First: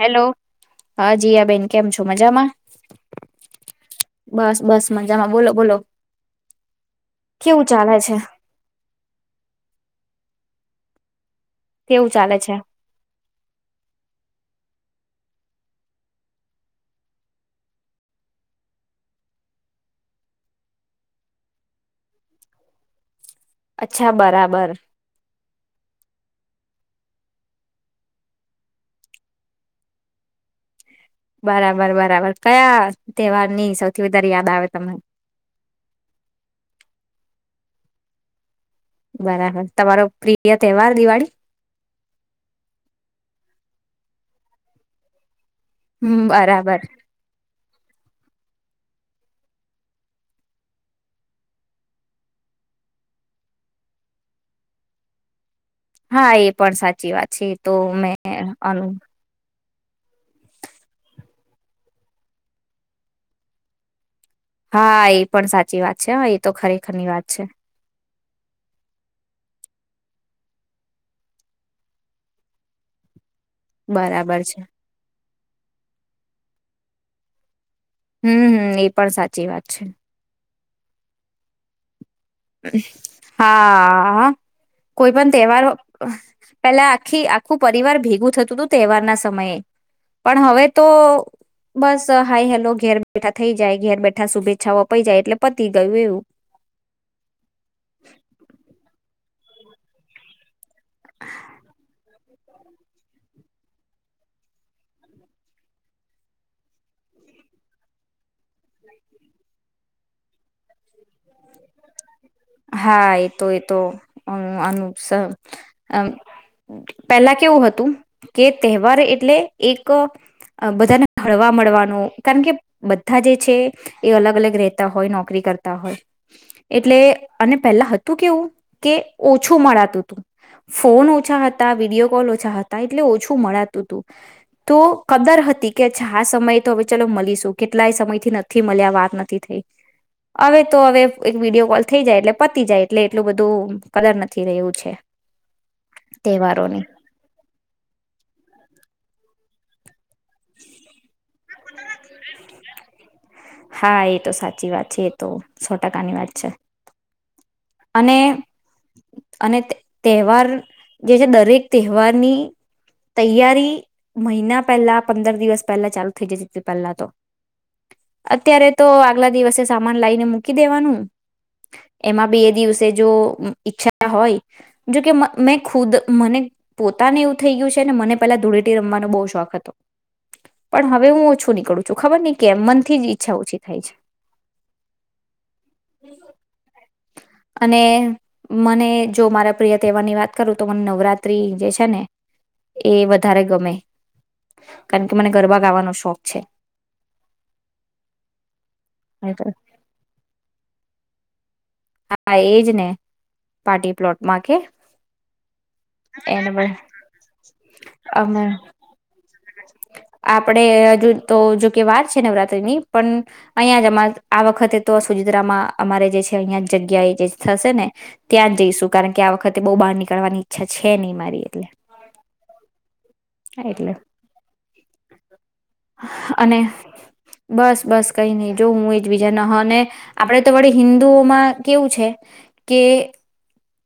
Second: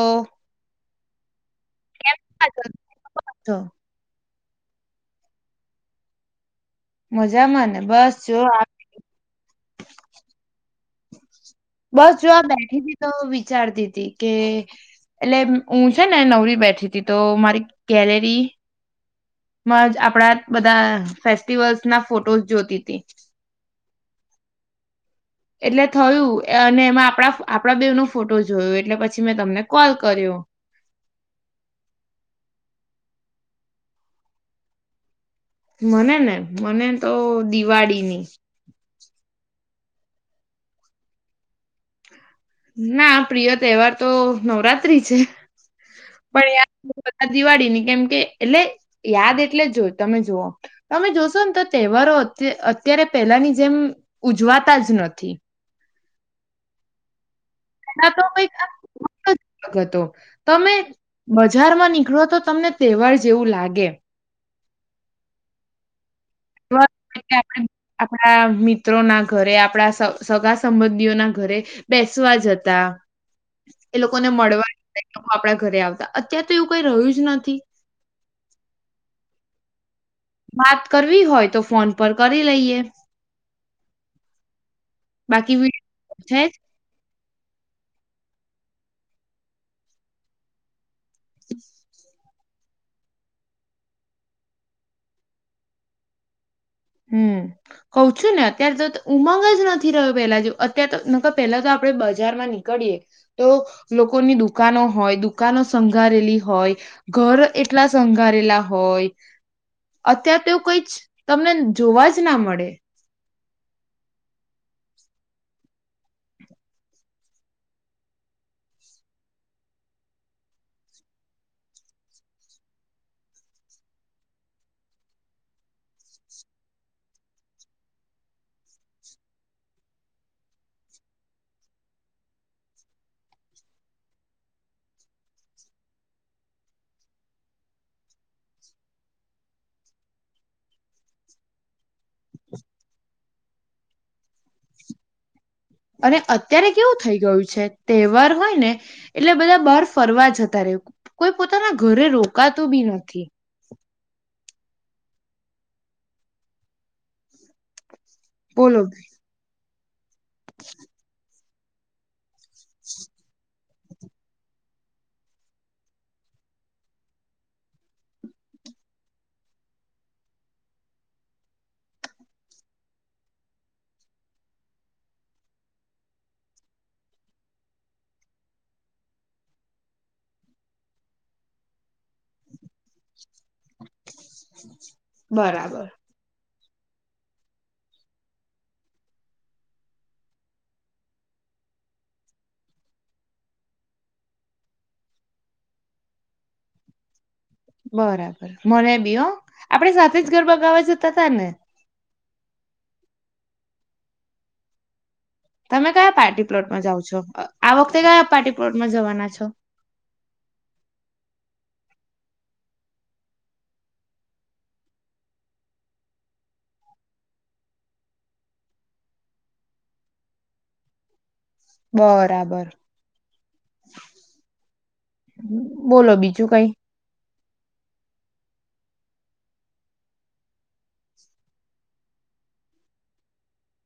Hello, હા જિયાબેન, કેમ છો, મજામાં? તો બસ બસ મજામાં બોલો બોલો. કેવું મજામાં ને ચાલે બસ છે? જો કેવું બસ જો ચાલે આ છે? બેઠી હતી તો વિચારતી હતી કે એટલે હું છે ને નવરી બેઠી હતી, તો મારી ગેલેરી માં જ આપડા બધા ફેસ્ટિવલ્સ ના ફોટોસ જોતી તી. અચ્છા, બરાબર. એટલે થયું અને એમાં આપણા આપણા બેવનો ફોટો જોયો, એટલે પછી મેં તમને કોલ કર્યો. બરાબર બરાબર કયા તહેવાર ની સૌથી વધારે યાદ આવે તમને? મને ને, મને તો દિવાળીની. બરાબર. તમારો પ્રિય તહેવાર દિવાળી? ના પ્રિય તહેવાર તો નવરાત્રી છે. હમ્મ, પણ બરાબર. યાર દિવાળીની કેમ કે એટલે યાદ એટલે જો તમે જોવો તમે જોશો ને તો તહેવારો અત્યારે પહેલાની જેમ ઉજવાતા જ નથી. હા એ પણ સાચી વાત છે. તો એ મેં તો કાઈ અનુ ખા [inaudible] ગતો તમે બજારમાં નીકળો તો તમને તહેવાર જેવું લાગે. હા એ પણ સાચી વાત છે હા તો તહેવાર ખરેખર ની વાત એટલે છે. આપણે આપણા મિત્રો ના ઘરે આપણા સગા સંબંધીઓ ના ઘરે બેસવા જતા. બરાબર છે. આપડા ઘરે આવતા અત્ય્યારે તો એવું કઈ રહ્યું જ નથી. હમ્મ હમ્મ એ પણ સાચી વાત છે. વાત કરવી હોય તો ફોન પર કરી લઈએ હા કોઈ પણ બાકી તહેવાર વિડીયો છે પેલા આખી આ આખું પરિવાર ભેગું થતું તું તહેવાર ના સમયે પણ હવે તો બસ હાઈ હેલો ઘેર બેઠા થઈ જાય ઘેર બેઠા શુભેચ્છાઓ અપાઈ જાય એટલે પતી ગયું એવું. હમ્મ કઉ છું ને અત્યારે તો ઉમંગ જ નથી રહ્યો પેલા જેવો. અત્યારે તો નક પહેલા તો આપડે બજારમાં નીકળએ તો લોકોની દુકાનો હોય, દુકાનો સંઘારેલી હોય, ઘર એટલા સંઘારેલા હોય અત્યારે તો કઈ જ તમને જોવા‌ જ ના મળે હા એ તો એ તો માનુ સ અ પહેલા કેવું હતું કે, તહેવાર એટલે એક બધાને ફળવા મળવાનું કારણ કે બધા જે છે એ અલગ અલગ રહેતા હોય નોકરી કરતા હોય એટલે અને પહેલા હતું કેવું કે ઓછું મળાતું. ફોન ઓછા હતા, વિડીયો કોલ ઓછા હતા એટલે ઓછું મળાતું તું તો કદર હતી કે આ સમય તો હવે ચાલ મળીશું કેટલાય સમય થી નથી મળ્યા વાત નથી થઈ. હવે તો હવે એક વિડીયો કોલ થઈ જાય એટલે પતી જાય એટલે એટલું બધું કદર નથી રહ્યું છે. અને અત્યારે તહેવારોની કેવું થઈ ગયું છે તહેવાર હોય ને એટલે બધા બર્ફ ફરવા જતા રેય, કોઈ પોતાના ઘરે રોકાતું બી નથી. હા એ તો સાચી વાત છે. એ તો સો ટકાની વાત છે. અને બોલો અને તહેવાર જે છે દરેક તહેવારની તૈયારી મહિના પહેલા, પંદર દિવસ પહેલા ચાલુ થઈ જતી તી પેલા તો અત્યારે તો આગલા દિવસે સામાન લઈને મૂકી દેવાનું એમાં બીએ દિવસે જો અમ્મ ઈચ્છા હોય જોકે મ મેં ખુદ મને પોતાને એવું થઈ ગયું છે મને પેલા ધૂળેટી રમવાનો બહ શોખ હતો. પણ હવે હું ઓછું નીકળું છું ખબર ન કે મનથીજ ઇક છા ઓછી થાય છે. બરાબર અને મને જો મારા પ્રિય તહેવાર ની વાત કરું તો મને નવરાત્રી જે છે ને એ વધારે ગમે, કારણ કે મને ગરબા ગાવાનો શોખ છે. બરાબર મને બી હો. આપડે સાથે જ ગરબા ગાવા જતા તાને. હા એજ ને પાર્ટી પ્લોટ માં કે. તમે કયા પાર્ટી એને પ્લોટમાં જાવ છો? અહ આ વખતે કયા અમે પાર્ટી પ્લોટમાં જવાના છો? કે વાર છે નવરાત્રી ની પણ અહિયાં જ માલ આ વખતે તો સુજિત્રામાં અમારે જે છે અહિયાં જ જગ્યા એ જે થશે ને ત્યાં જઈશું કારણ કે આ વખતે બહુ બહાર નીકળવાની ઈચ્છા છે નહીં મારી એટલે. બરાબર. એટલે બોલો બીજું અને કઈ? બસ બસ કઈ નહી જો હું એજ બીજા ન હ અને આપડે તો વડી હિન્દુઓમાં કેવું છે કે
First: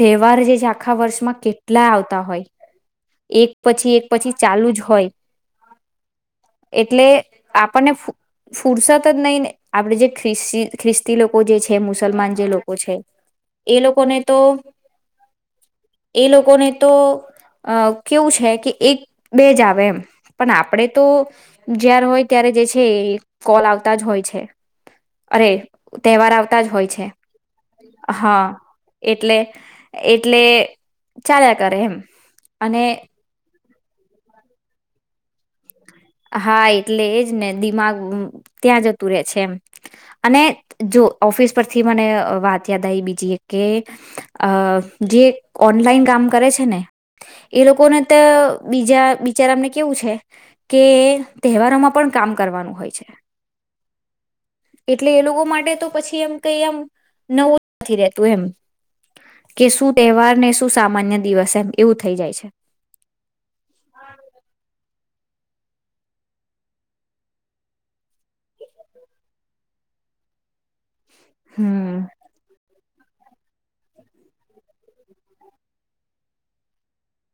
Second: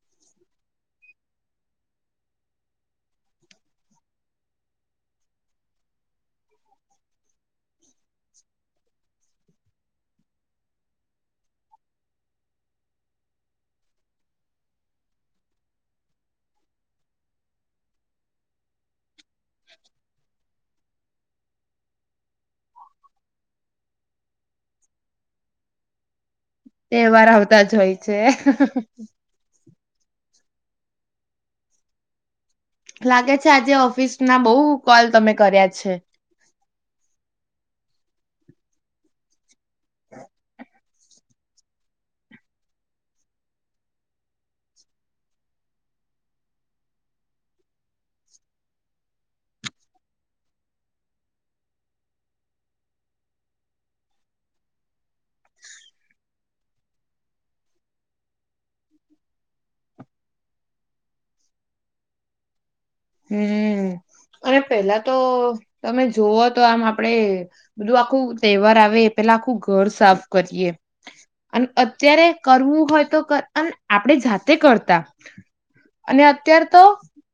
તહેવાર જે છે આખા વર્ષમાં કેટલા આવતા હોય. એક પછી એક પછી ચાલુ જ હોય. એટલે આપણને ફુ-ફુરસત જ નહી ને આપડે જે ખ્રિસ્ ખ્રિસ્તી લોકો જે છે મુસલમાન જે લોકો છે એ લોકોને તો એ લોકોને તોઅહ કેવું છે કે એક, બે જ આવે એમ. પણ આપડે તો જારે હોય ત્યારે જે છે કોલ આવતા જ હોય છે. અરે તહેવાર આવ તા જ હોય છે. તહેવાર આવતા જ હોય છે હા એટલે એટલે ચાલ્યા કરે એમ. અને લાગે છે આજ જે ઓફિસ ના બઉ કોલ તમે કર્યા છે. હા એટલે એજ ને દિમાગ ત્યાં જતું રે છે એમ. અને જો ઓફિસ પરથી મને અહ વાત યાદ આવી બીજી એક કે અહ જે ઓનલાઈન કામ કરે છે ને એ લોકોને તે બીજા બિચારાને કેવું છે કે તહેવારોમાં પણ કામ કરવાનું હોય છે. એટલે એ લોકો માટે તો પછી એમ કઈ એમ નવું નથી રતું એમ. કે શું તહેવાર ને શું સામાન્ય દિવસ એમ એવું થઇ જાય છે. હમ્મ અને પેલા તો તમે જોવઓ તો આમ આપડે બધું આખું તહેવાર આવે પેલા આખું ઘર સાફ કરીએ. અને હમ અત્યારે કરવું હોય તો ક અન આપણે જાતે કરતા અને અત્યારે તો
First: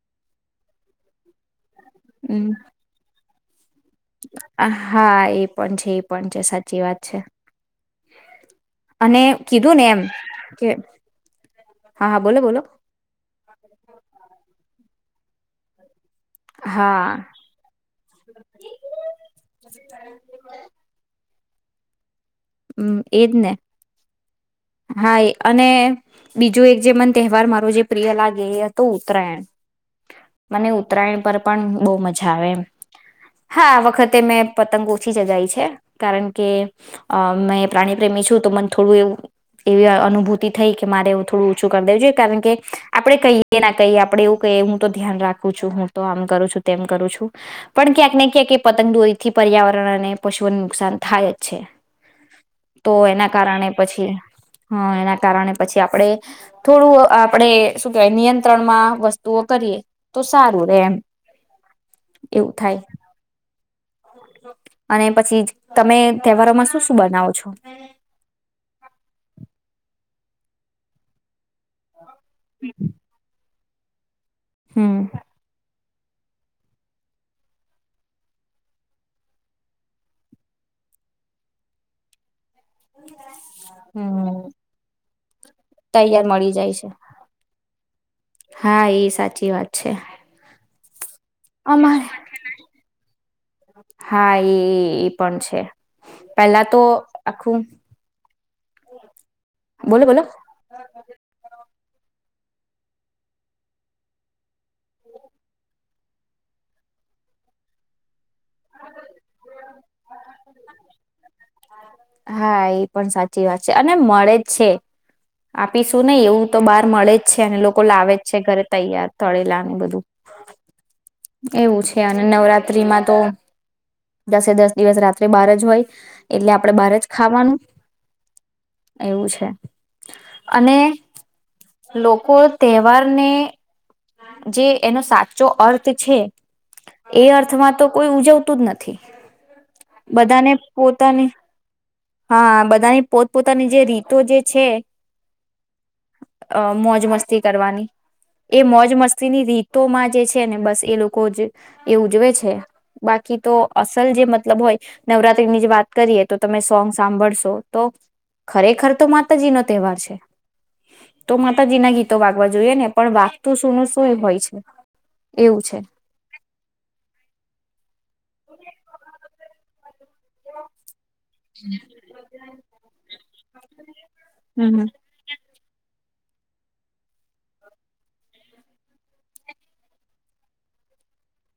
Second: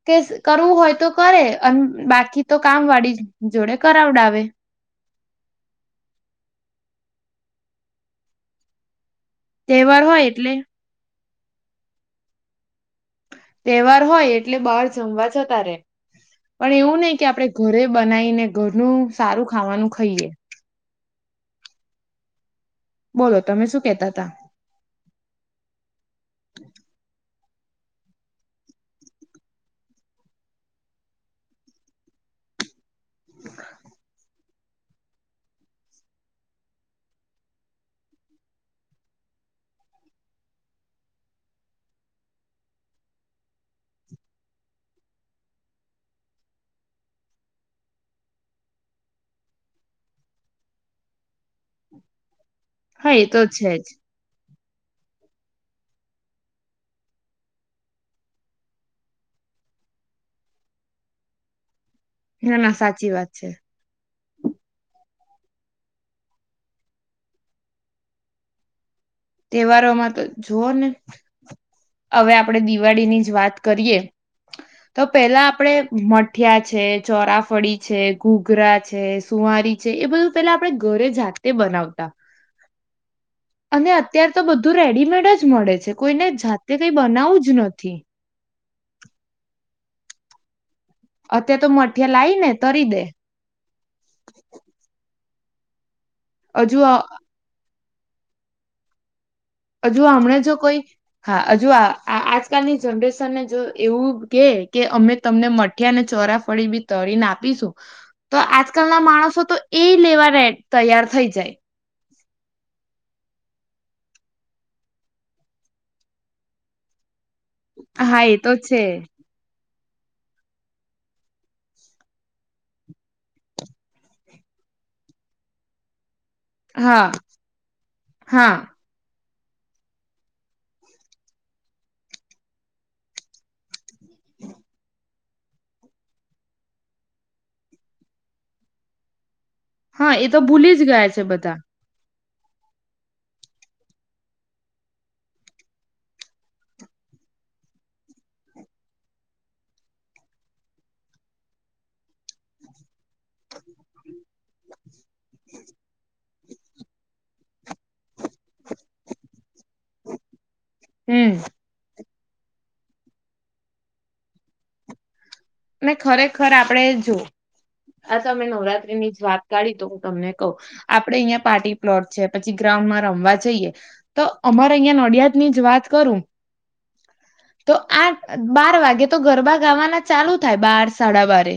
કેશ કરવું હોય તો કરે અન બાકી તો કામ વાળી જ જો આ હા એ એ પણ છે એ પણ છે સાચી વાત છે. અને કીધું ને તહેવાર એમ હોય એટલે કે હા હા બોલો બોલો. તહેવાર હોય એટલે બહાર જમવા જતા રે. પણ એવું હા નહી કે આપણે ઘરે બનાઈને ઘરનું સારું ખાવાનું ખાઈએ. હમ્મ, એજ બોલો ને. તમે શું કેતા તા હા એ અને બીજું એક જે મન તહેવારમાં જે પ્રિય લાગે એ હતો ઉત્તરાયણ મને ઉત્તરાયણ પર પણ બહુ મજા આવે હા આ વખતે મેં પતંગ ઓછી ચગાય છે કારણ કે અ મેં પ્રાણી પ્રેમી છું તો મને થોડું એવું એવી અનુભૂતિ થઈ કે મારે એવું થોડું ઓછું કરી દેવું જોઈએ કારણ કે આપણેે કહીએ ના કહીએ આપણે એવું કહીએ હું તો ધ્યાન રાખું છું હું તો આમ કરું છું તેમ કરું છું પણ ક્યાંક ને ક્યાંક એ પતંગ દોરીથી પર્યાવરણ અને પશુઓને નુકસાન થાય જ છે તો હા એ એના તો કારણે છે પછી હા એના કારણે પછી આપણે થોડું આપણેે શું કેવાય નિયંત્રણમાં વસ્તુઓ કરીએ તો સારું રે એમ એવું ના ના થાય સાચી વાત છે. અને પછી તમે તહેવારોમાં શું શું બનાવો છો તહેવારોમાં તો જુઓ ને હવે આપડે દિવાળી ની જ વાત કરીએ. હમ તો પેલા આપણે મઠિયા છે ચોરાફળી છે ઘૂઘરા છે સુુંવારી છે એ બધું પેલા આપણેે ઘરે જાતે બનાવતા અને હમ્મ અત્યારે તો બધું રેડીમેડ જ મળે છે તૈયાર કોઈને મળી જાય જાતે છે કઈ બનાવું જ નથી હા એ સાચી વાત છે. અત્યારે તો અમારે મઠીિયા લાઈ ને તરી દે હા એ પણ છે પેલા તો હજુ આ- આખું [inaudible] હજુ બોલો બોલો હમણા જો કોઈ હા હજુ આ આ આજકાલની જનરેશનને જો એવું કેહે કે અમે તમને મઠીયા અને ચોરાફળી બી તળને આપીશું તો આજકાલના માણસો તો એ લેવાને રે તૈયાર થઈ જાય હા એ પણ સાચી વાત છે અને મળે જ છે આપીશું નહી એવું તો બહાર મળે જ છે અને લોકો લાવે હા જ એ છે તો ઘરે તૈયાર તળેલાને બધું એવું છે અને નવરાત્ર્રીમાં તો દસે દસ દિવસ રાત્રે બાર જ હોય એટલે આપડે બાર જ હા ખાવાનું હા એવું છે અને લોકો તહેવારને જે એનો સાચો અર્થ છે એ અર્થમાં તો કોઈ ઉજવતું જ નથી હા એ તો બધાને ભૂલી જ ગયા છે પોતાની બધા હા બધાની પોત પોતાની જે રીતો જે છે મોજ અ મસ્તી કરવાની એ મોજ મસ્તીની રીતો માં જે છે ને બસ એ લોકો એ ઉજવે છે બાકી તો અસલ જે મ મતલબ હોયે નવરાત્રી ની જે વાત કરીએ તો તમે સોંગ સાંભળશો તો ખરેખર તો માતાજી નો તહેવાર છે હમ તો માતાજી ના ગીત તો વાગવા જોઈએ ને પણ વાગતું શું ન શું એ હોય છે એવું છે. ખરેખર આપડે જો તમે નવરાત્રી ની જ વાત કાઢી તો તમને કઉ આપડેહિયાં પાર્ટી પ્લોટ છે પછી ગ્રાઉન્ડ માં રમવા જએ તો હમ અમારે અહિયાં નડિયાદ ની જ વાત કરું તો આઠ બાર વાગે તો ગરબા ગાવાના ચાલુ થાય બાર સાડા બારે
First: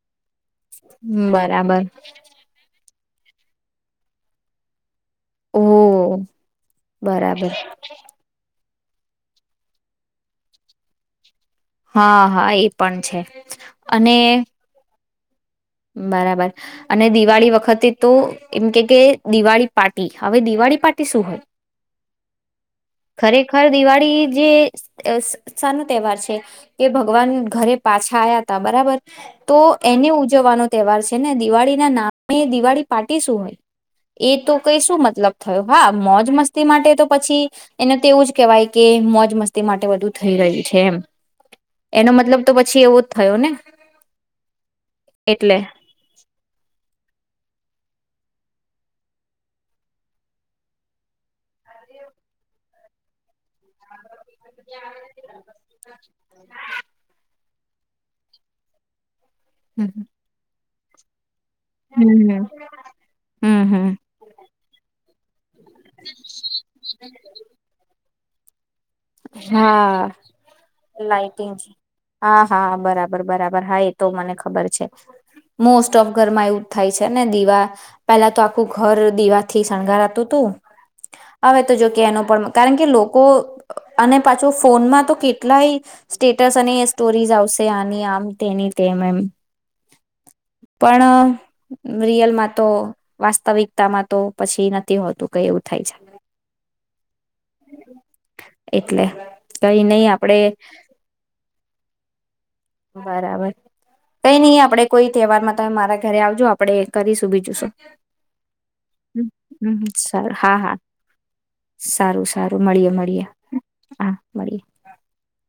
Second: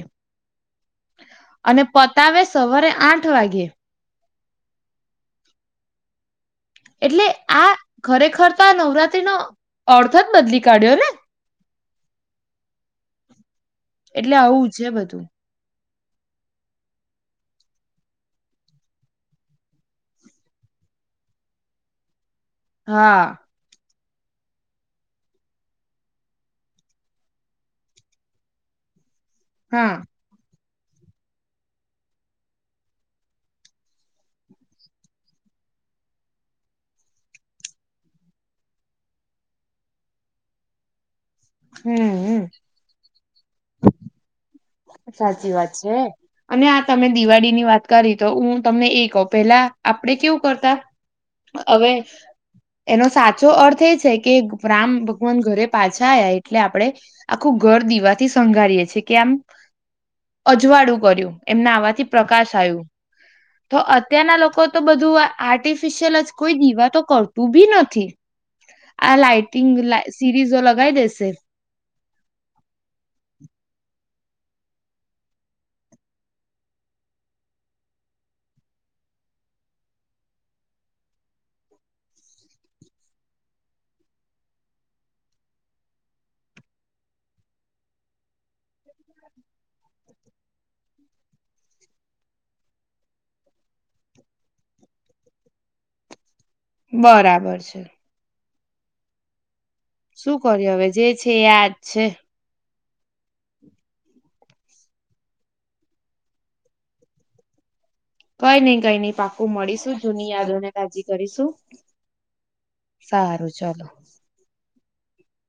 હમ. અને બરાબર પતાવે સવારે આઠ આઠ વાગે ઓહહ એટલે આ ખરેખર તો આ નવરાત્રી નો અર્થ જ બદલી કાઢ્યો ને હા હા એ પણ છે અને એટલે આવું છે બધું બરાબર અને દિવાળી વખતે તો એમ કે કે દિવાળી પાર્ટી હવે દિવાળી પાર્ટી શું હોય હા ખરેખર દિવાળી જે સા નો તહેવાર છે કે ભગવાન ઘરે પાછા આવયા ત બરાબર. તો હા એની આનો તહેવાર છે ને દિવાળી ના નામ બે દિવાળી પાર્ટી શું હોય એતો કે શું મતલબ થયો મોજ મસ્તી માટે તો પછી એને તેવું જ કહેવાય કે મોજ મસ્તી માટે વધુ થઈ રહી છે એમ. એનો હમ હમ મતલબ તો પછી એવો જ થયો ને સાચી એટલે વાત છે અને આ તમે દિવાળી ની વાત કરી તો હું તમને એ કહુ પેલા આપડે કેવું કરતા હવે એનો સાચો અર્થ એ છે કે રામ ભગવાન ઘરે પાછા આવયા એટલે આપડે આખું ઘર દીવાથી શંગારીએ છીએ કે આમ હમ્મ. અજવાળું કર્યું. એમના આવાથી પ્રકાશ આવું તો હમ અત્યારના લોકો તો બધું આર્ટિફિશિયલ જ કોઈ દીવા તો કરતું બી નથી. આ લાાઈટિંગ હા સિરીઝો લગાવી દેશે લઇટીંગ હા હા બરાબર બરાબર હાઈ તો મને ખબર છે મોસ્ટ ઓફ ઘરમાં એવું થાય છે ને દીવા પેલા તો આખું ઘર દીવાથી શણગારાતું હતું હવે તો જો કે એનો પણ કારણ કે લોકો. અને પાછો ફોનમાં તો કેટલાય સ્ટેટસ અને સ્ટોરીઝ આવશે આની આમ તેની તે એમ પણ રિયલમાં તો વાસ્તવિકતામાં તો પછી નથી હોતું કઈ એવું થાય છે. બરાબર છે. એટલે કઈ નહી શું આપડે કર્યું હવે જે છે યાજ છે. બરાબર કઈ નહી આપડે કોઈ તહેવારમાં તમે મારા ઘરે આવજો આપડે કરીશું બીજું શું કઈ નઈિ કઈ નઈ હમ પાકું હમ મળીશું જૂની સારું હા યાદોને હા તાજી કરીશું સારું સારું મળીએ મળીએ સારું ચાલ. હા [inaudible]